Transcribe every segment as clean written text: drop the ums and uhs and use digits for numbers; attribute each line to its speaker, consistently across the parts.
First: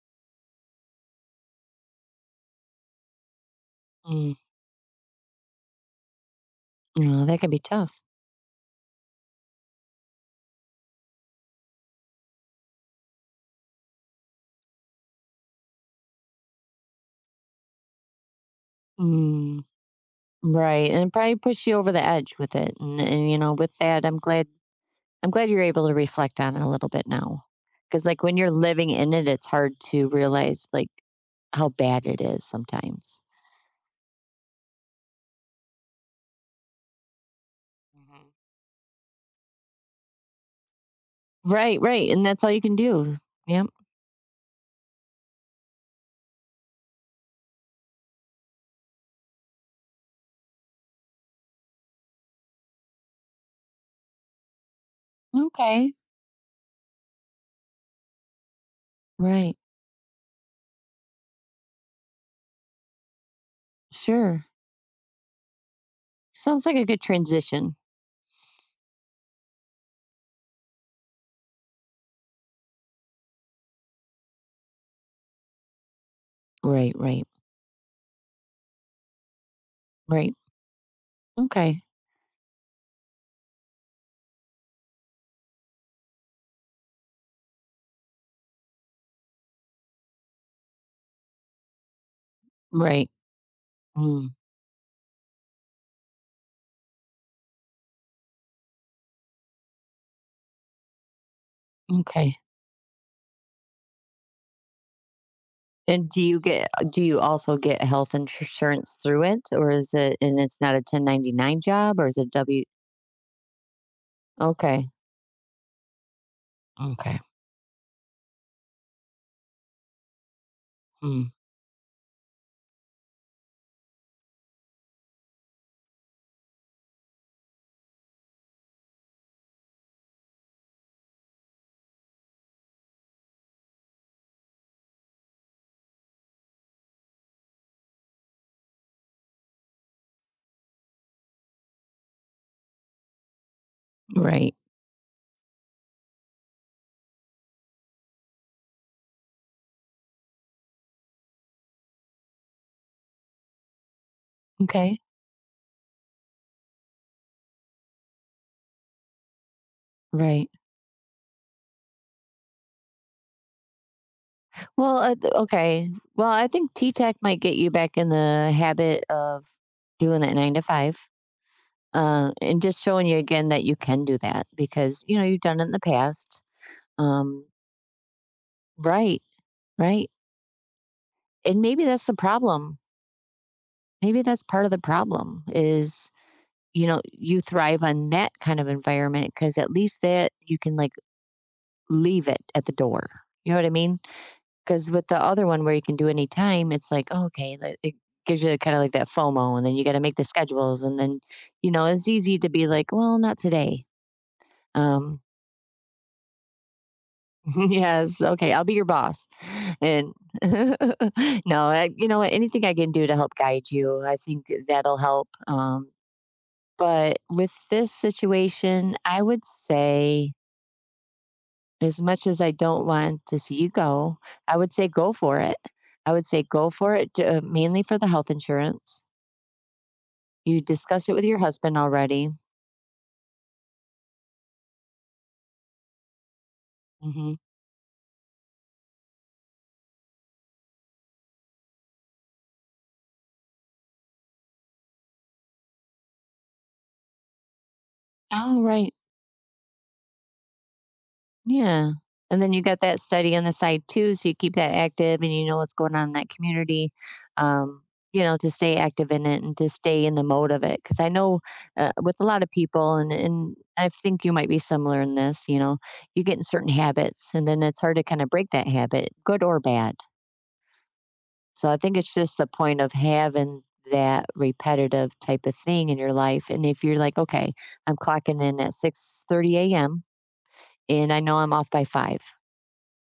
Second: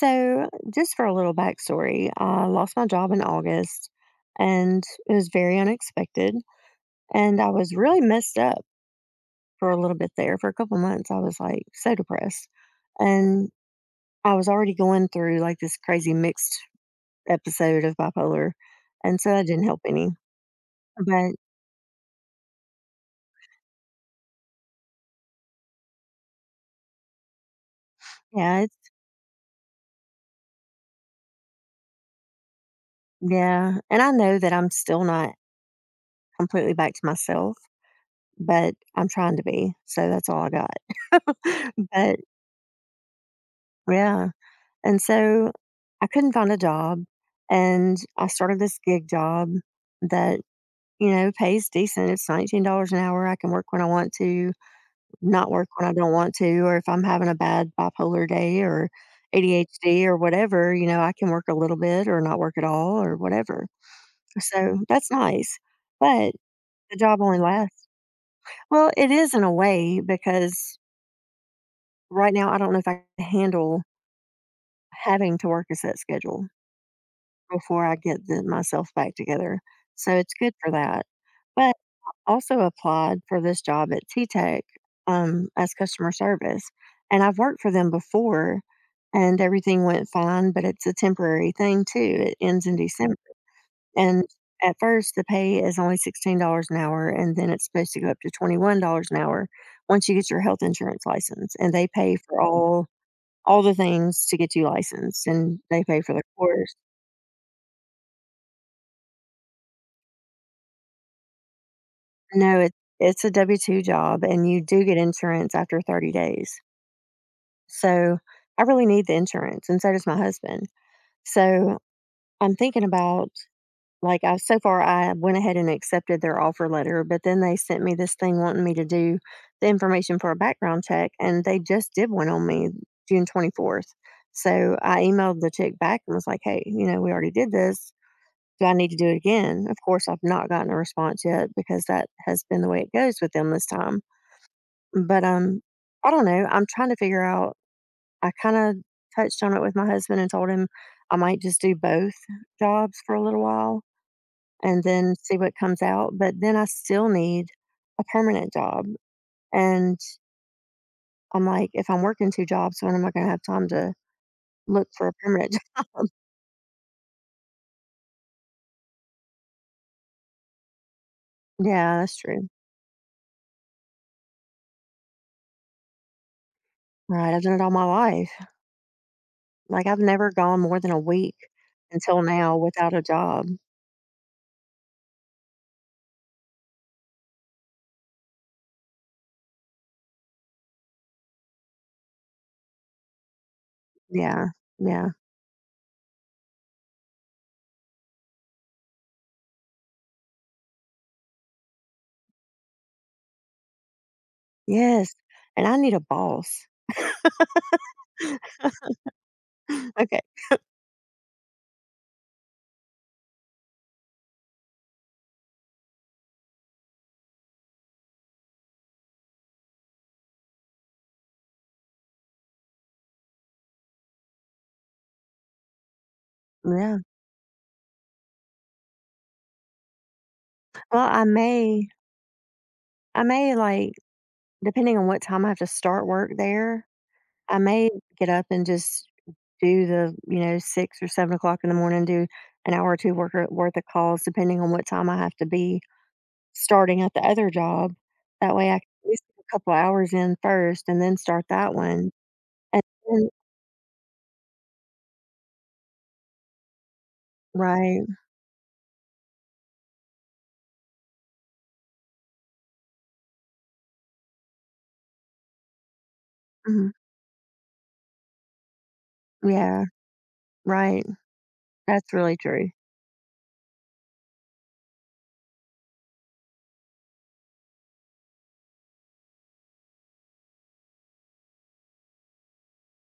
Speaker 1: So, just for a little backstory, I lost my job in August
Speaker 2: Mm,
Speaker 1: and it was very unexpected.
Speaker 2: no,
Speaker 1: And
Speaker 2: that
Speaker 1: I
Speaker 2: can be
Speaker 1: was really
Speaker 2: tough.
Speaker 1: messed up for a little bit there. For a couple months, I was like so depressed. And I was already going through like this crazy mixed episode of bipolar. And so that
Speaker 2: Mm,
Speaker 1: didn't help any.
Speaker 2: right, and it
Speaker 1: But
Speaker 2: probably push you over the edge with it, you know, with that, I'm glad you're able to reflect on it a little bit now, because like, when you're
Speaker 1: yeah,
Speaker 2: living
Speaker 1: it's,
Speaker 2: in it, it's hard to realize, like, how bad it is sometimes.
Speaker 1: yeah. And I know that I'm still not completely back to myself,
Speaker 2: Mhm.
Speaker 1: but I'm trying to be. So that's all I got.
Speaker 2: Right, right,
Speaker 1: But
Speaker 2: and that's all you can do. Yep.
Speaker 1: yeah. And so I couldn't find a job and I started this gig job that pays decent. It's $19 an hour. I can work when I want to, not work when I
Speaker 2: Okay.
Speaker 1: don't want to, or if I'm having a bad bipolar day or
Speaker 2: Right.
Speaker 1: ADHD or whatever, I can work a little bit or not work at all or whatever.
Speaker 2: Sure.
Speaker 1: So that's nice. But
Speaker 2: Sounds like a
Speaker 1: the
Speaker 2: good
Speaker 1: job only
Speaker 2: transition.
Speaker 1: lasts. Well, it is in a way because right now I don't know if I can handle having to work a set schedule
Speaker 2: Right, right,
Speaker 1: before I get myself back together. So it's
Speaker 2: right.
Speaker 1: good for that. But
Speaker 2: Okay.
Speaker 1: also applied for this job at T Tech as customer service. And I've worked for them before and everything went fine, but it's a temporary thing too. It ends in
Speaker 2: Right.
Speaker 1: December. And
Speaker 2: Mm,
Speaker 1: at first, the pay is only $16 an hour, and then it's supposed to go up to $21 an hour once you get your health insurance license. And they pay
Speaker 2: okay.
Speaker 1: for all the things to get you licensed and they pay
Speaker 2: And
Speaker 1: for the
Speaker 2: do you get
Speaker 1: course.
Speaker 2: do you also get health insurance through it, or is it and it's not a 1099 job, or is it
Speaker 1: No,
Speaker 2: W?
Speaker 1: it's a W-2 job, and you do
Speaker 2: Okay,
Speaker 1: get insurance after 30 days.
Speaker 2: okay,
Speaker 1: So, I really need the insurance, and so does my husband.
Speaker 2: mm,
Speaker 1: So, I'm thinking about, like, I so far, I went ahead and accepted their offer letter, but then they sent me this thing wanting me to do the information for a background check, and they just did one on me June 24th. So, I emailed the chick back and was like, "Hey, we already did this. Do I need to do it again?" Of course, I've not gotten a response yet because that has been the way it goes with them this time.
Speaker 2: right,
Speaker 1: But, I don't know, I'm trying to figure out. I kinda touched on it with my husband and told him I might just do both jobs for a little while and
Speaker 2: okay,
Speaker 1: then see what comes out, but then I still need a permanent job, and
Speaker 2: right.
Speaker 1: I'm like, "If I'm working 2 jobs, when am I gonna have time to look
Speaker 2: Well,
Speaker 1: for a permanent job?"
Speaker 2: okay. Well, I think T Tech might get you back in the habit of doing that nine to five,
Speaker 1: Yeah, that's true.
Speaker 2: and just showing you again that you can do that because you know you've done it in the past.
Speaker 1: Right, I've
Speaker 2: Um,
Speaker 1: done it all my life.
Speaker 2: right,
Speaker 1: Like, I've
Speaker 2: right,
Speaker 1: never gone more than a week
Speaker 2: and maybe that's the
Speaker 1: until now
Speaker 2: problem.
Speaker 1: without a job.
Speaker 2: Maybe that's part of the problem is you know, you thrive on that kind of environment because at least that you can like leave it at the door. You know what I mean?
Speaker 1: Yeah,
Speaker 2: Because with
Speaker 1: yeah.
Speaker 2: the other one where you can do any time, it's like, oh, okay, like, it gives you kind of like that FOMO, and then you got to make the schedules, and then you know it's easy to be like, well, not today.
Speaker 1: Yes,
Speaker 2: Um,
Speaker 1: and I need a boss.
Speaker 2: yes, okay, I'll be your boss, and
Speaker 1: Okay.
Speaker 2: no, I, you know, what, anything I can do to help guide you, I think that'll help. But with this situation, I would say as much as I don't want to see you go, I would say go for it. I would say go for
Speaker 1: Yeah.
Speaker 2: it, to, mainly for the health insurance. You
Speaker 1: Well,
Speaker 2: discussed it
Speaker 1: I
Speaker 2: with your husband
Speaker 1: may
Speaker 2: already.
Speaker 1: I may, like, depending on what time I have to start work there,
Speaker 2: Mhm.
Speaker 1: I may get up and just do the 6 or 7 o'clock in the morning, do an hour or 2 work or worth of calls depending on what time I have to be starting at the other job. That
Speaker 2: Oh,
Speaker 1: way I can
Speaker 2: right.
Speaker 1: at least get a couple hours in first and then start that
Speaker 2: Yeah.
Speaker 1: one.
Speaker 2: And then you got
Speaker 1: And
Speaker 2: that
Speaker 1: then.
Speaker 2: study on the side too, so you keep that active and you know what's going on in that community. Um,
Speaker 1: Right.
Speaker 2: you know, to stay active in it and to stay in the mode of it. Cause I know with a lot of people, and I think you might be similar in this, you know, you get in certain
Speaker 1: Mhm.
Speaker 2: habits and then it's hard to kind of break that habit, good or
Speaker 1: Yeah,
Speaker 2: bad.
Speaker 1: right.
Speaker 2: So I think
Speaker 1: That's
Speaker 2: it's
Speaker 1: really
Speaker 2: just the
Speaker 1: true.
Speaker 2: point of having that repetitive type of thing in your life. And if you're like, okay, I'm clocking in at 6:30 a.m. and I know I'm off by five.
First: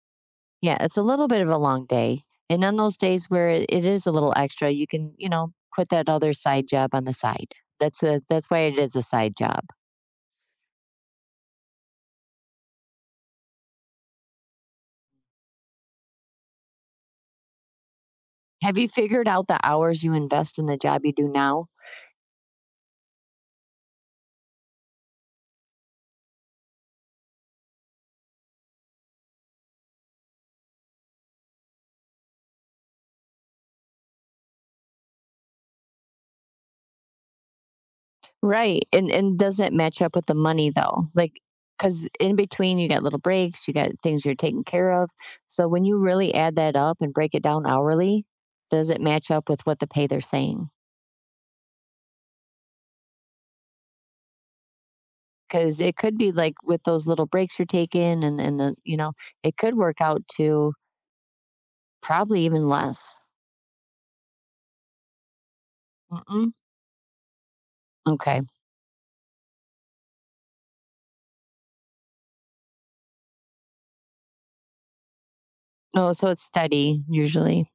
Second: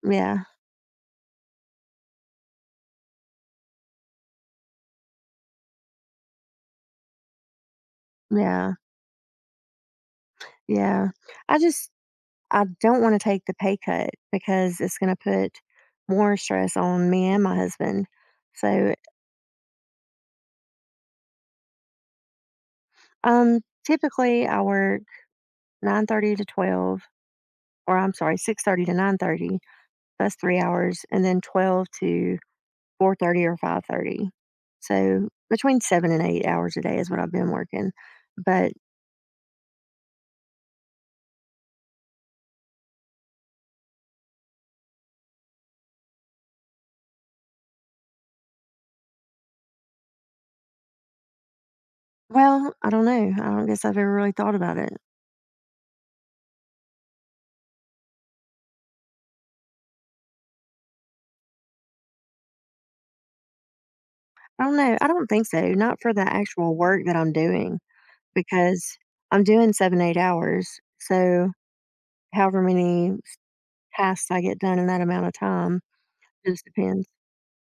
Speaker 1: Yeah,
Speaker 2: Yeah, it's a little bit of a long day. And on those days where it is a little extra, you can, you know, put that other side job on the side. That's why
Speaker 1: yeah,
Speaker 2: it is a side job.
Speaker 1: yeah. I just I don't wanna take the pay cut because it's gonna put more stress on me and my husband.
Speaker 2: Have you
Speaker 1: So,
Speaker 2: figured out the hours you invest in the job you do now?
Speaker 1: typically, I work 9:30 to 12, or I'm sorry, 6:30 to 9:30. That's 3 hours, and then 12 to 4:30 or 5:30. So, between 7 and 8 hours a day is what I've been working. But
Speaker 2: Right. And does not match up with the money though? Like cuz in between you got little breaks, you got things you're taking care of. So when you really add that up and break it down hourly, does it match up with what the pay they're saying?
Speaker 1: well, I don't know. I don't guess I've ever really thought about it.
Speaker 2: Cuz it could be like with those little breaks you're taking and the, you know, it could work out to probably even less.
Speaker 1: I don't know. I don't think so, not for the
Speaker 2: Mm-mm.
Speaker 1: actual work that I'm doing,
Speaker 2: Okay.
Speaker 1: because I'm doing 7, 8 hours, so however many tasks I get done in that amount of time,
Speaker 2: Oh, so it's
Speaker 1: just
Speaker 2: steady
Speaker 1: depends.
Speaker 2: usually.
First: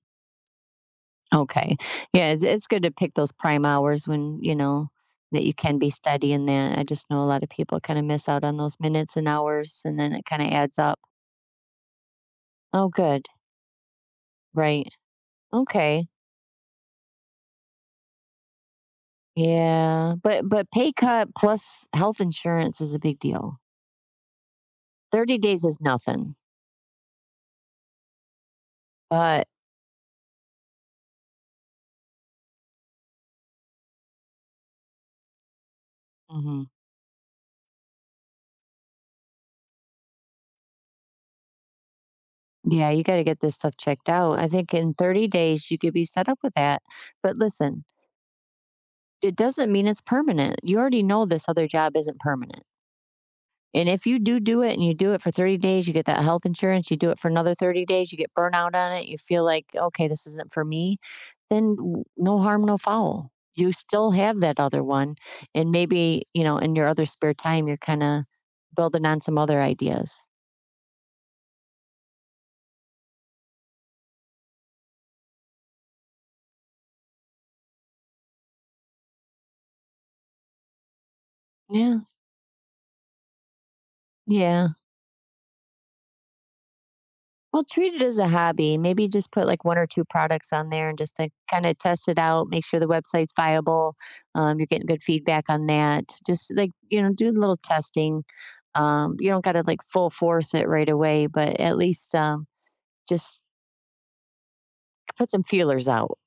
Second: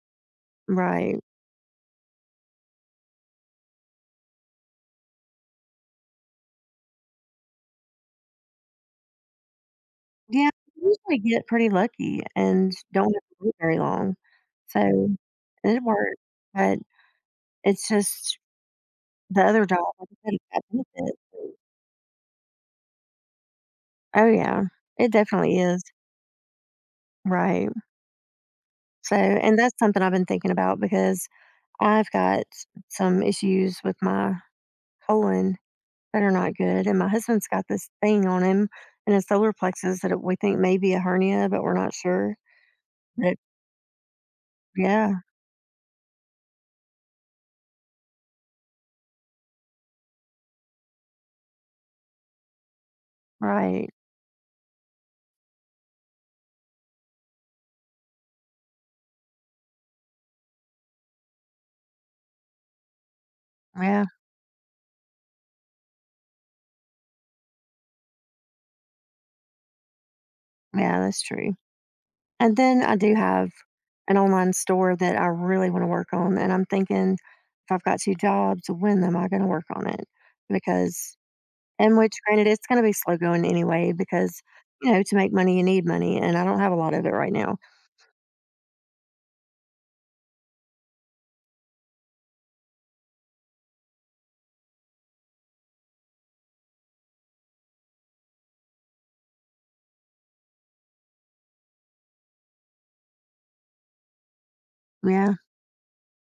Speaker 1: Right.
Speaker 2: Okay. Yeah, it's good to pick those prime hours when, you know, that you can be studying that. I just know a lot of people kinda miss out on those minutes and hours, and then it
Speaker 1: Yeah,
Speaker 2: kinda adds
Speaker 1: I
Speaker 2: up.
Speaker 1: usually get pretty lucky and
Speaker 2: Oh,
Speaker 1: don't have
Speaker 2: good.
Speaker 1: to wait very long,
Speaker 2: Right.
Speaker 1: so it
Speaker 2: Okay.
Speaker 1: worked, but it's just the other job, like
Speaker 2: Yeah,
Speaker 1: I
Speaker 2: but
Speaker 1: said,
Speaker 2: but pay
Speaker 1: it's.
Speaker 2: cut plus health insurance is a big deal.
Speaker 1: Oh, yeah. It
Speaker 2: 30
Speaker 1: definitely
Speaker 2: days is
Speaker 1: is.
Speaker 2: nothing,
Speaker 1: Right. So
Speaker 2: but.
Speaker 1: and that's something I've been thinking about because I've got some issues with my colon that are not
Speaker 2: Mhm.
Speaker 1: good. And my husband's got this thing on him in his solar plexus that we think may be a hernia, but we're not sure.
Speaker 2: Yeah, you gotta
Speaker 1: But
Speaker 2: get this stuff checked out. I think in
Speaker 1: yeah,
Speaker 2: 30 days, you could be set up with that, but listen, it doesn't mean it's permanent. You already know this other job isn't permanent. And
Speaker 1: right.
Speaker 2: if you do it and you do it for 30 days, you get that health insurance, you do it for another 30 days, you get burnout on it, you feel like, okay, this isn't for me, then no harm, no foul. You
Speaker 1: Yeah,
Speaker 2: still have that other one. And maybe, you know, in your other spare time, you're kind of building on some other ideas.
Speaker 1: yeah, that's true. And then I do have an online store that I really want to work on. And I'm thinking if I've got two jobs, when am I going to work on it? Because, and
Speaker 2: Yeah.
Speaker 1: which granted, it's going to be slow going anyway, because,
Speaker 2: Yeah.
Speaker 1: to make money, you need money. And I don't have a lot of it right now.
Speaker 2: Well, treat it as a hobby. Maybe just put like one or two products on there and just to kind of test it out, make sure the website's viable. You're getting good feedback on that. Just like, you know, do a little testing. You don't got to like full force it right away, but at least just put
Speaker 1: Yeah.
Speaker 2: some feelers out.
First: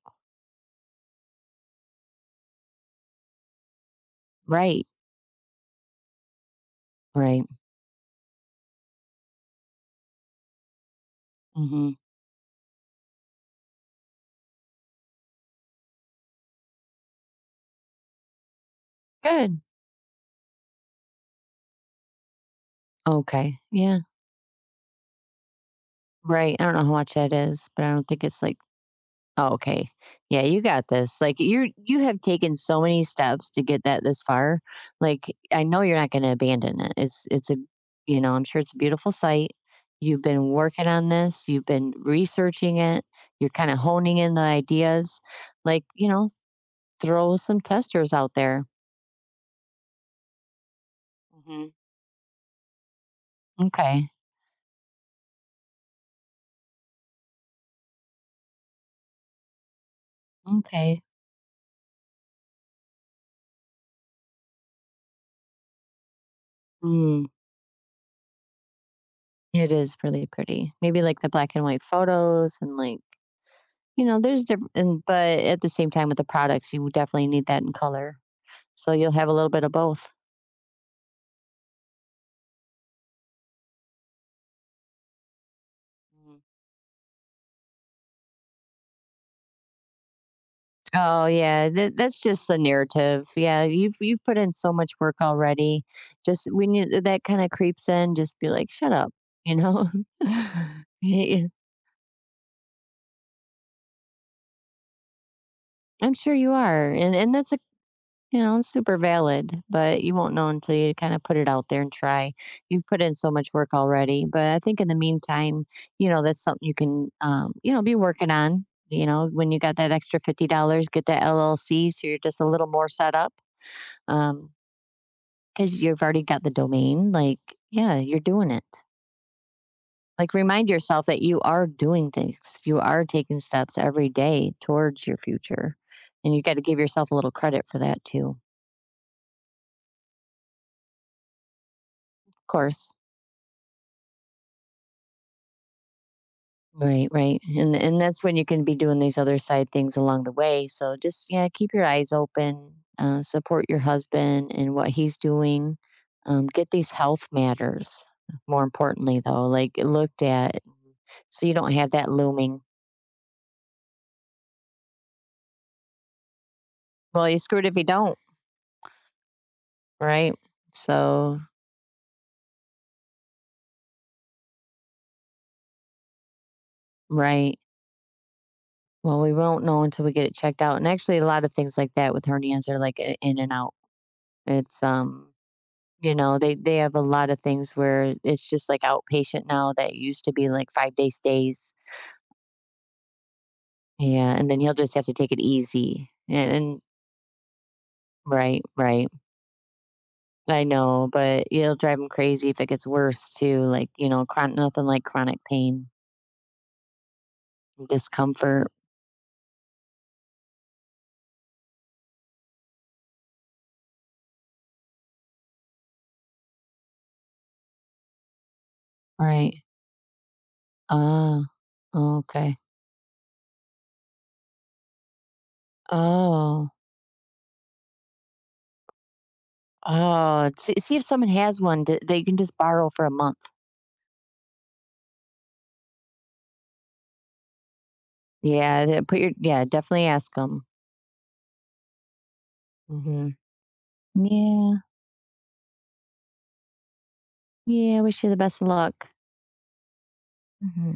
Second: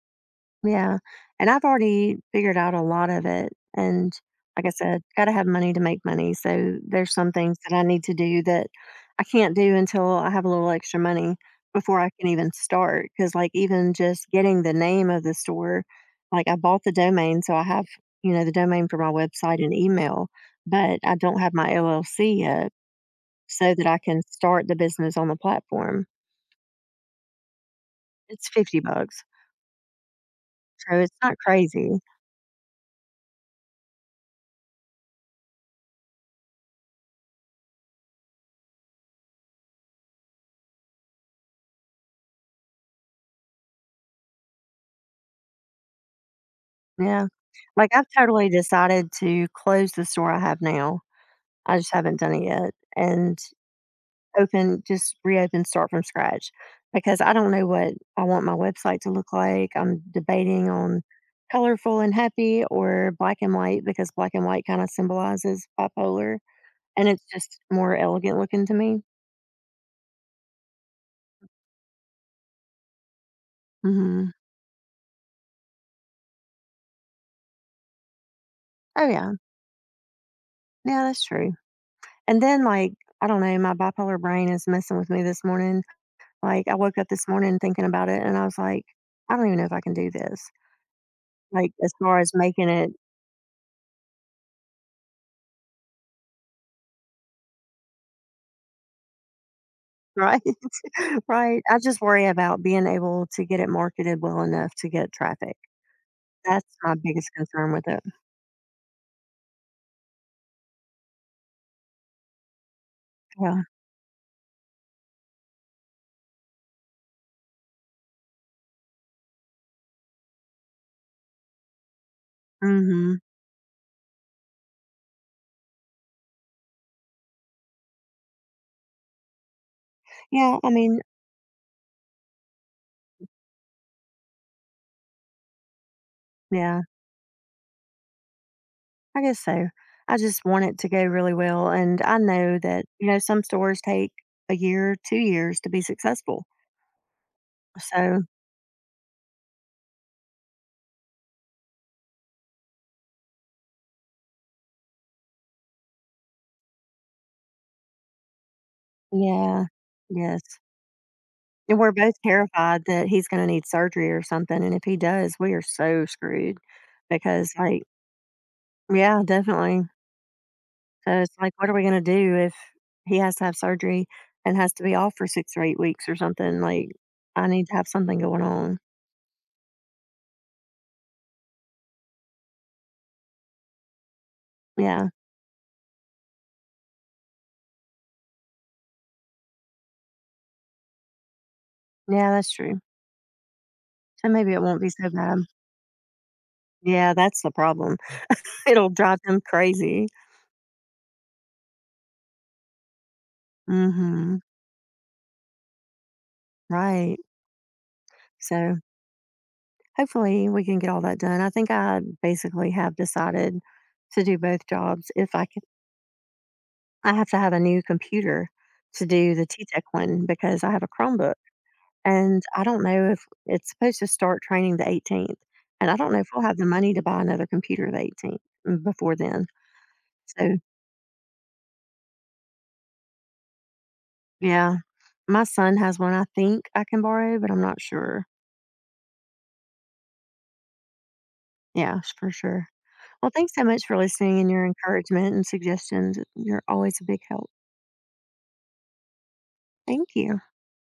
Speaker 1: Yeah, and I've already figured out a lot of it, and like I
Speaker 2: Right.
Speaker 1: said, gotta have money to make money, so there's some
Speaker 2: Right.
Speaker 1: things that I need to do that I can't do until I have a little extra money
Speaker 2: Hmm.
Speaker 1: before I can even start. Because, like, even just getting the name of the store, like, I bought the domain, so I have, the domain for my
Speaker 2: Good.
Speaker 1: website and email, but I don't have my LLC yet
Speaker 2: Okay.
Speaker 1: so that I
Speaker 2: Yeah.
Speaker 1: can start the business on the platform.
Speaker 2: Right. I don't know how much that is, but I don't think it's
Speaker 1: It's
Speaker 2: like.
Speaker 1: 50 bucks,
Speaker 2: Oh, okay. Yeah, you got
Speaker 1: so it's
Speaker 2: this.
Speaker 1: not
Speaker 2: Like you
Speaker 1: crazy.
Speaker 2: you have taken so many steps to get that this far. Like I know you're not going to abandon it. It's a you know, I'm sure it's a beautiful site. You've been working on this, you've been researching it, you're kind of honing in the ideas. Like, you know,
Speaker 1: Yeah.
Speaker 2: throw some
Speaker 1: Like, I've
Speaker 2: testers out
Speaker 1: totally
Speaker 2: there.
Speaker 1: decided to close the store I have now,
Speaker 2: Hmm.
Speaker 1: I just haven't done it yet, and
Speaker 2: Okay.
Speaker 1: open just reopen, start from scratch, because I don't know what I want my website to look like. I'm debating
Speaker 2: Okay.
Speaker 1: on colorful and happy or black and white because black and white kinda symbolizes bipolar, and it's
Speaker 2: Mm,
Speaker 1: just more elegant looking to me.
Speaker 2: it is really pretty. Maybe like the black and white photos and like. You know,
Speaker 1: Mhm.
Speaker 2: there's different, but at the same time with the products, you definitely need that in color. So
Speaker 1: Oh,
Speaker 2: you'll have a
Speaker 1: yeah.
Speaker 2: little bit of both.
Speaker 1: Yeah, that's true. And then, like, I don't know, my bipolar brain is messing with me this morning.
Speaker 2: Mhm.
Speaker 1: Like, I woke up this morning thinking about it, and I was like, "I don't even know if I can do this."
Speaker 2: Oh yeah,
Speaker 1: Like, as
Speaker 2: that,
Speaker 1: far
Speaker 2: that's
Speaker 1: as
Speaker 2: just the
Speaker 1: making it
Speaker 2: narrative. Yeah, you've put in so much work already. Just when you that kind of creeps in, just be like, "Shut up," you know.
Speaker 1: right?
Speaker 2: Yeah,
Speaker 1: Right? I just worry about being able to get it marketed well enough to get traffic.
Speaker 2: I'm sure you
Speaker 1: That's
Speaker 2: are,
Speaker 1: my biggest
Speaker 2: and that's.
Speaker 1: concern with it.
Speaker 2: You know, it's super valid, but you won't know until you kind of put it out there and try. You've put in so much
Speaker 1: Yeah.
Speaker 2: work already, but I think in the meantime, you know, that's something you can, you know, be working on. You know, when you got that extra $50, get that LLC, so you're just a little more set
Speaker 1: Mhm.
Speaker 2: up. Um, because you've already got the domain. Like, yeah, you're doing it. Like,
Speaker 1: Yeah, I
Speaker 2: remind
Speaker 1: mean
Speaker 2: yourself that you are doing things. You are taking steps every day towards your future, and you got to give
Speaker 1: yeah,
Speaker 2: yourself a little credit for that too.
Speaker 1: I guess so. I just want it to go really well, and I
Speaker 2: Of
Speaker 1: know that,
Speaker 2: course,
Speaker 1: some stores take a year, 2 years to be successful.
Speaker 2: right, right. And
Speaker 1: So
Speaker 2: that's when you can be doing these other side things along the way. So just yeah, keep your eyes open, support your husband and what he's doing. Get these health matters more importantly though,
Speaker 1: yeah.
Speaker 2: like looked
Speaker 1: Yes.
Speaker 2: at so you don't
Speaker 1: And we're
Speaker 2: have that
Speaker 1: both
Speaker 2: looming.
Speaker 1: terrified that he's gonna need surgery or something, and if he does, we are so screwed
Speaker 2: Well, you're
Speaker 1: because,
Speaker 2: screwed if
Speaker 1: like.
Speaker 2: you don't,
Speaker 1: Yeah, definitely.
Speaker 2: right?
Speaker 1: So it's
Speaker 2: So
Speaker 1: like, what are we gonna do if he has to have surgery and has to be off for 6 or 8 weeks or something? Like, I
Speaker 2: right.
Speaker 1: need to have something going on.
Speaker 2: Well, we won't know until we get it checked out. And actually a lot of things like that with hernias are like in and out. It's
Speaker 1: Yeah.
Speaker 2: you know, they have a lot of things where it's just like outpatient now that used to be like 5-day stays.
Speaker 1: Yeah, that's true. So
Speaker 2: Yeah, and
Speaker 1: maybe
Speaker 2: then
Speaker 1: it
Speaker 2: he'll
Speaker 1: won't be
Speaker 2: just have
Speaker 1: so
Speaker 2: to take it
Speaker 1: bad.
Speaker 2: easy. And
Speaker 1: Yeah, that's the problem.
Speaker 2: right,
Speaker 1: It'll
Speaker 2: right.
Speaker 1: drive them crazy.
Speaker 2: I know, but it'll drive him crazy if it gets worse too, like, you know,
Speaker 1: Mhm.
Speaker 2: chron nothing like chronic pain,
Speaker 1: Right.
Speaker 2: and discomfort.
Speaker 1: So, hopefully, we can get all that done. I think I basically have decided to do both jobs. If I I have to have a new computer to do the
Speaker 2: Right.
Speaker 1: T Tech one because I have a Chromebook,
Speaker 2: Ah,
Speaker 1: and
Speaker 2: okay.
Speaker 1: I don't know if it's supposed to start training the 18th, and I don't know if we'll have the
Speaker 2: Oh.
Speaker 1: money to buy another computer the 18th before then.
Speaker 2: Oh,
Speaker 1: So,
Speaker 2: see see if someone has one d that you can just borrow for a month.
Speaker 1: yeah, my son has one I think I can borrow, but I'm not sure.
Speaker 2: Yeah, th put your yeah, definitely ask ask 'em.
Speaker 1: Yeah, for sure. Well,
Speaker 2: Mhm.
Speaker 1: thanks so much for listening and your
Speaker 2: Yeah.
Speaker 1: encouragement and suggestions. You're always a big help.
Speaker 2: Yeah, wish you the best of luck.
Speaker 1: Thank you.
Speaker 2: Ujú.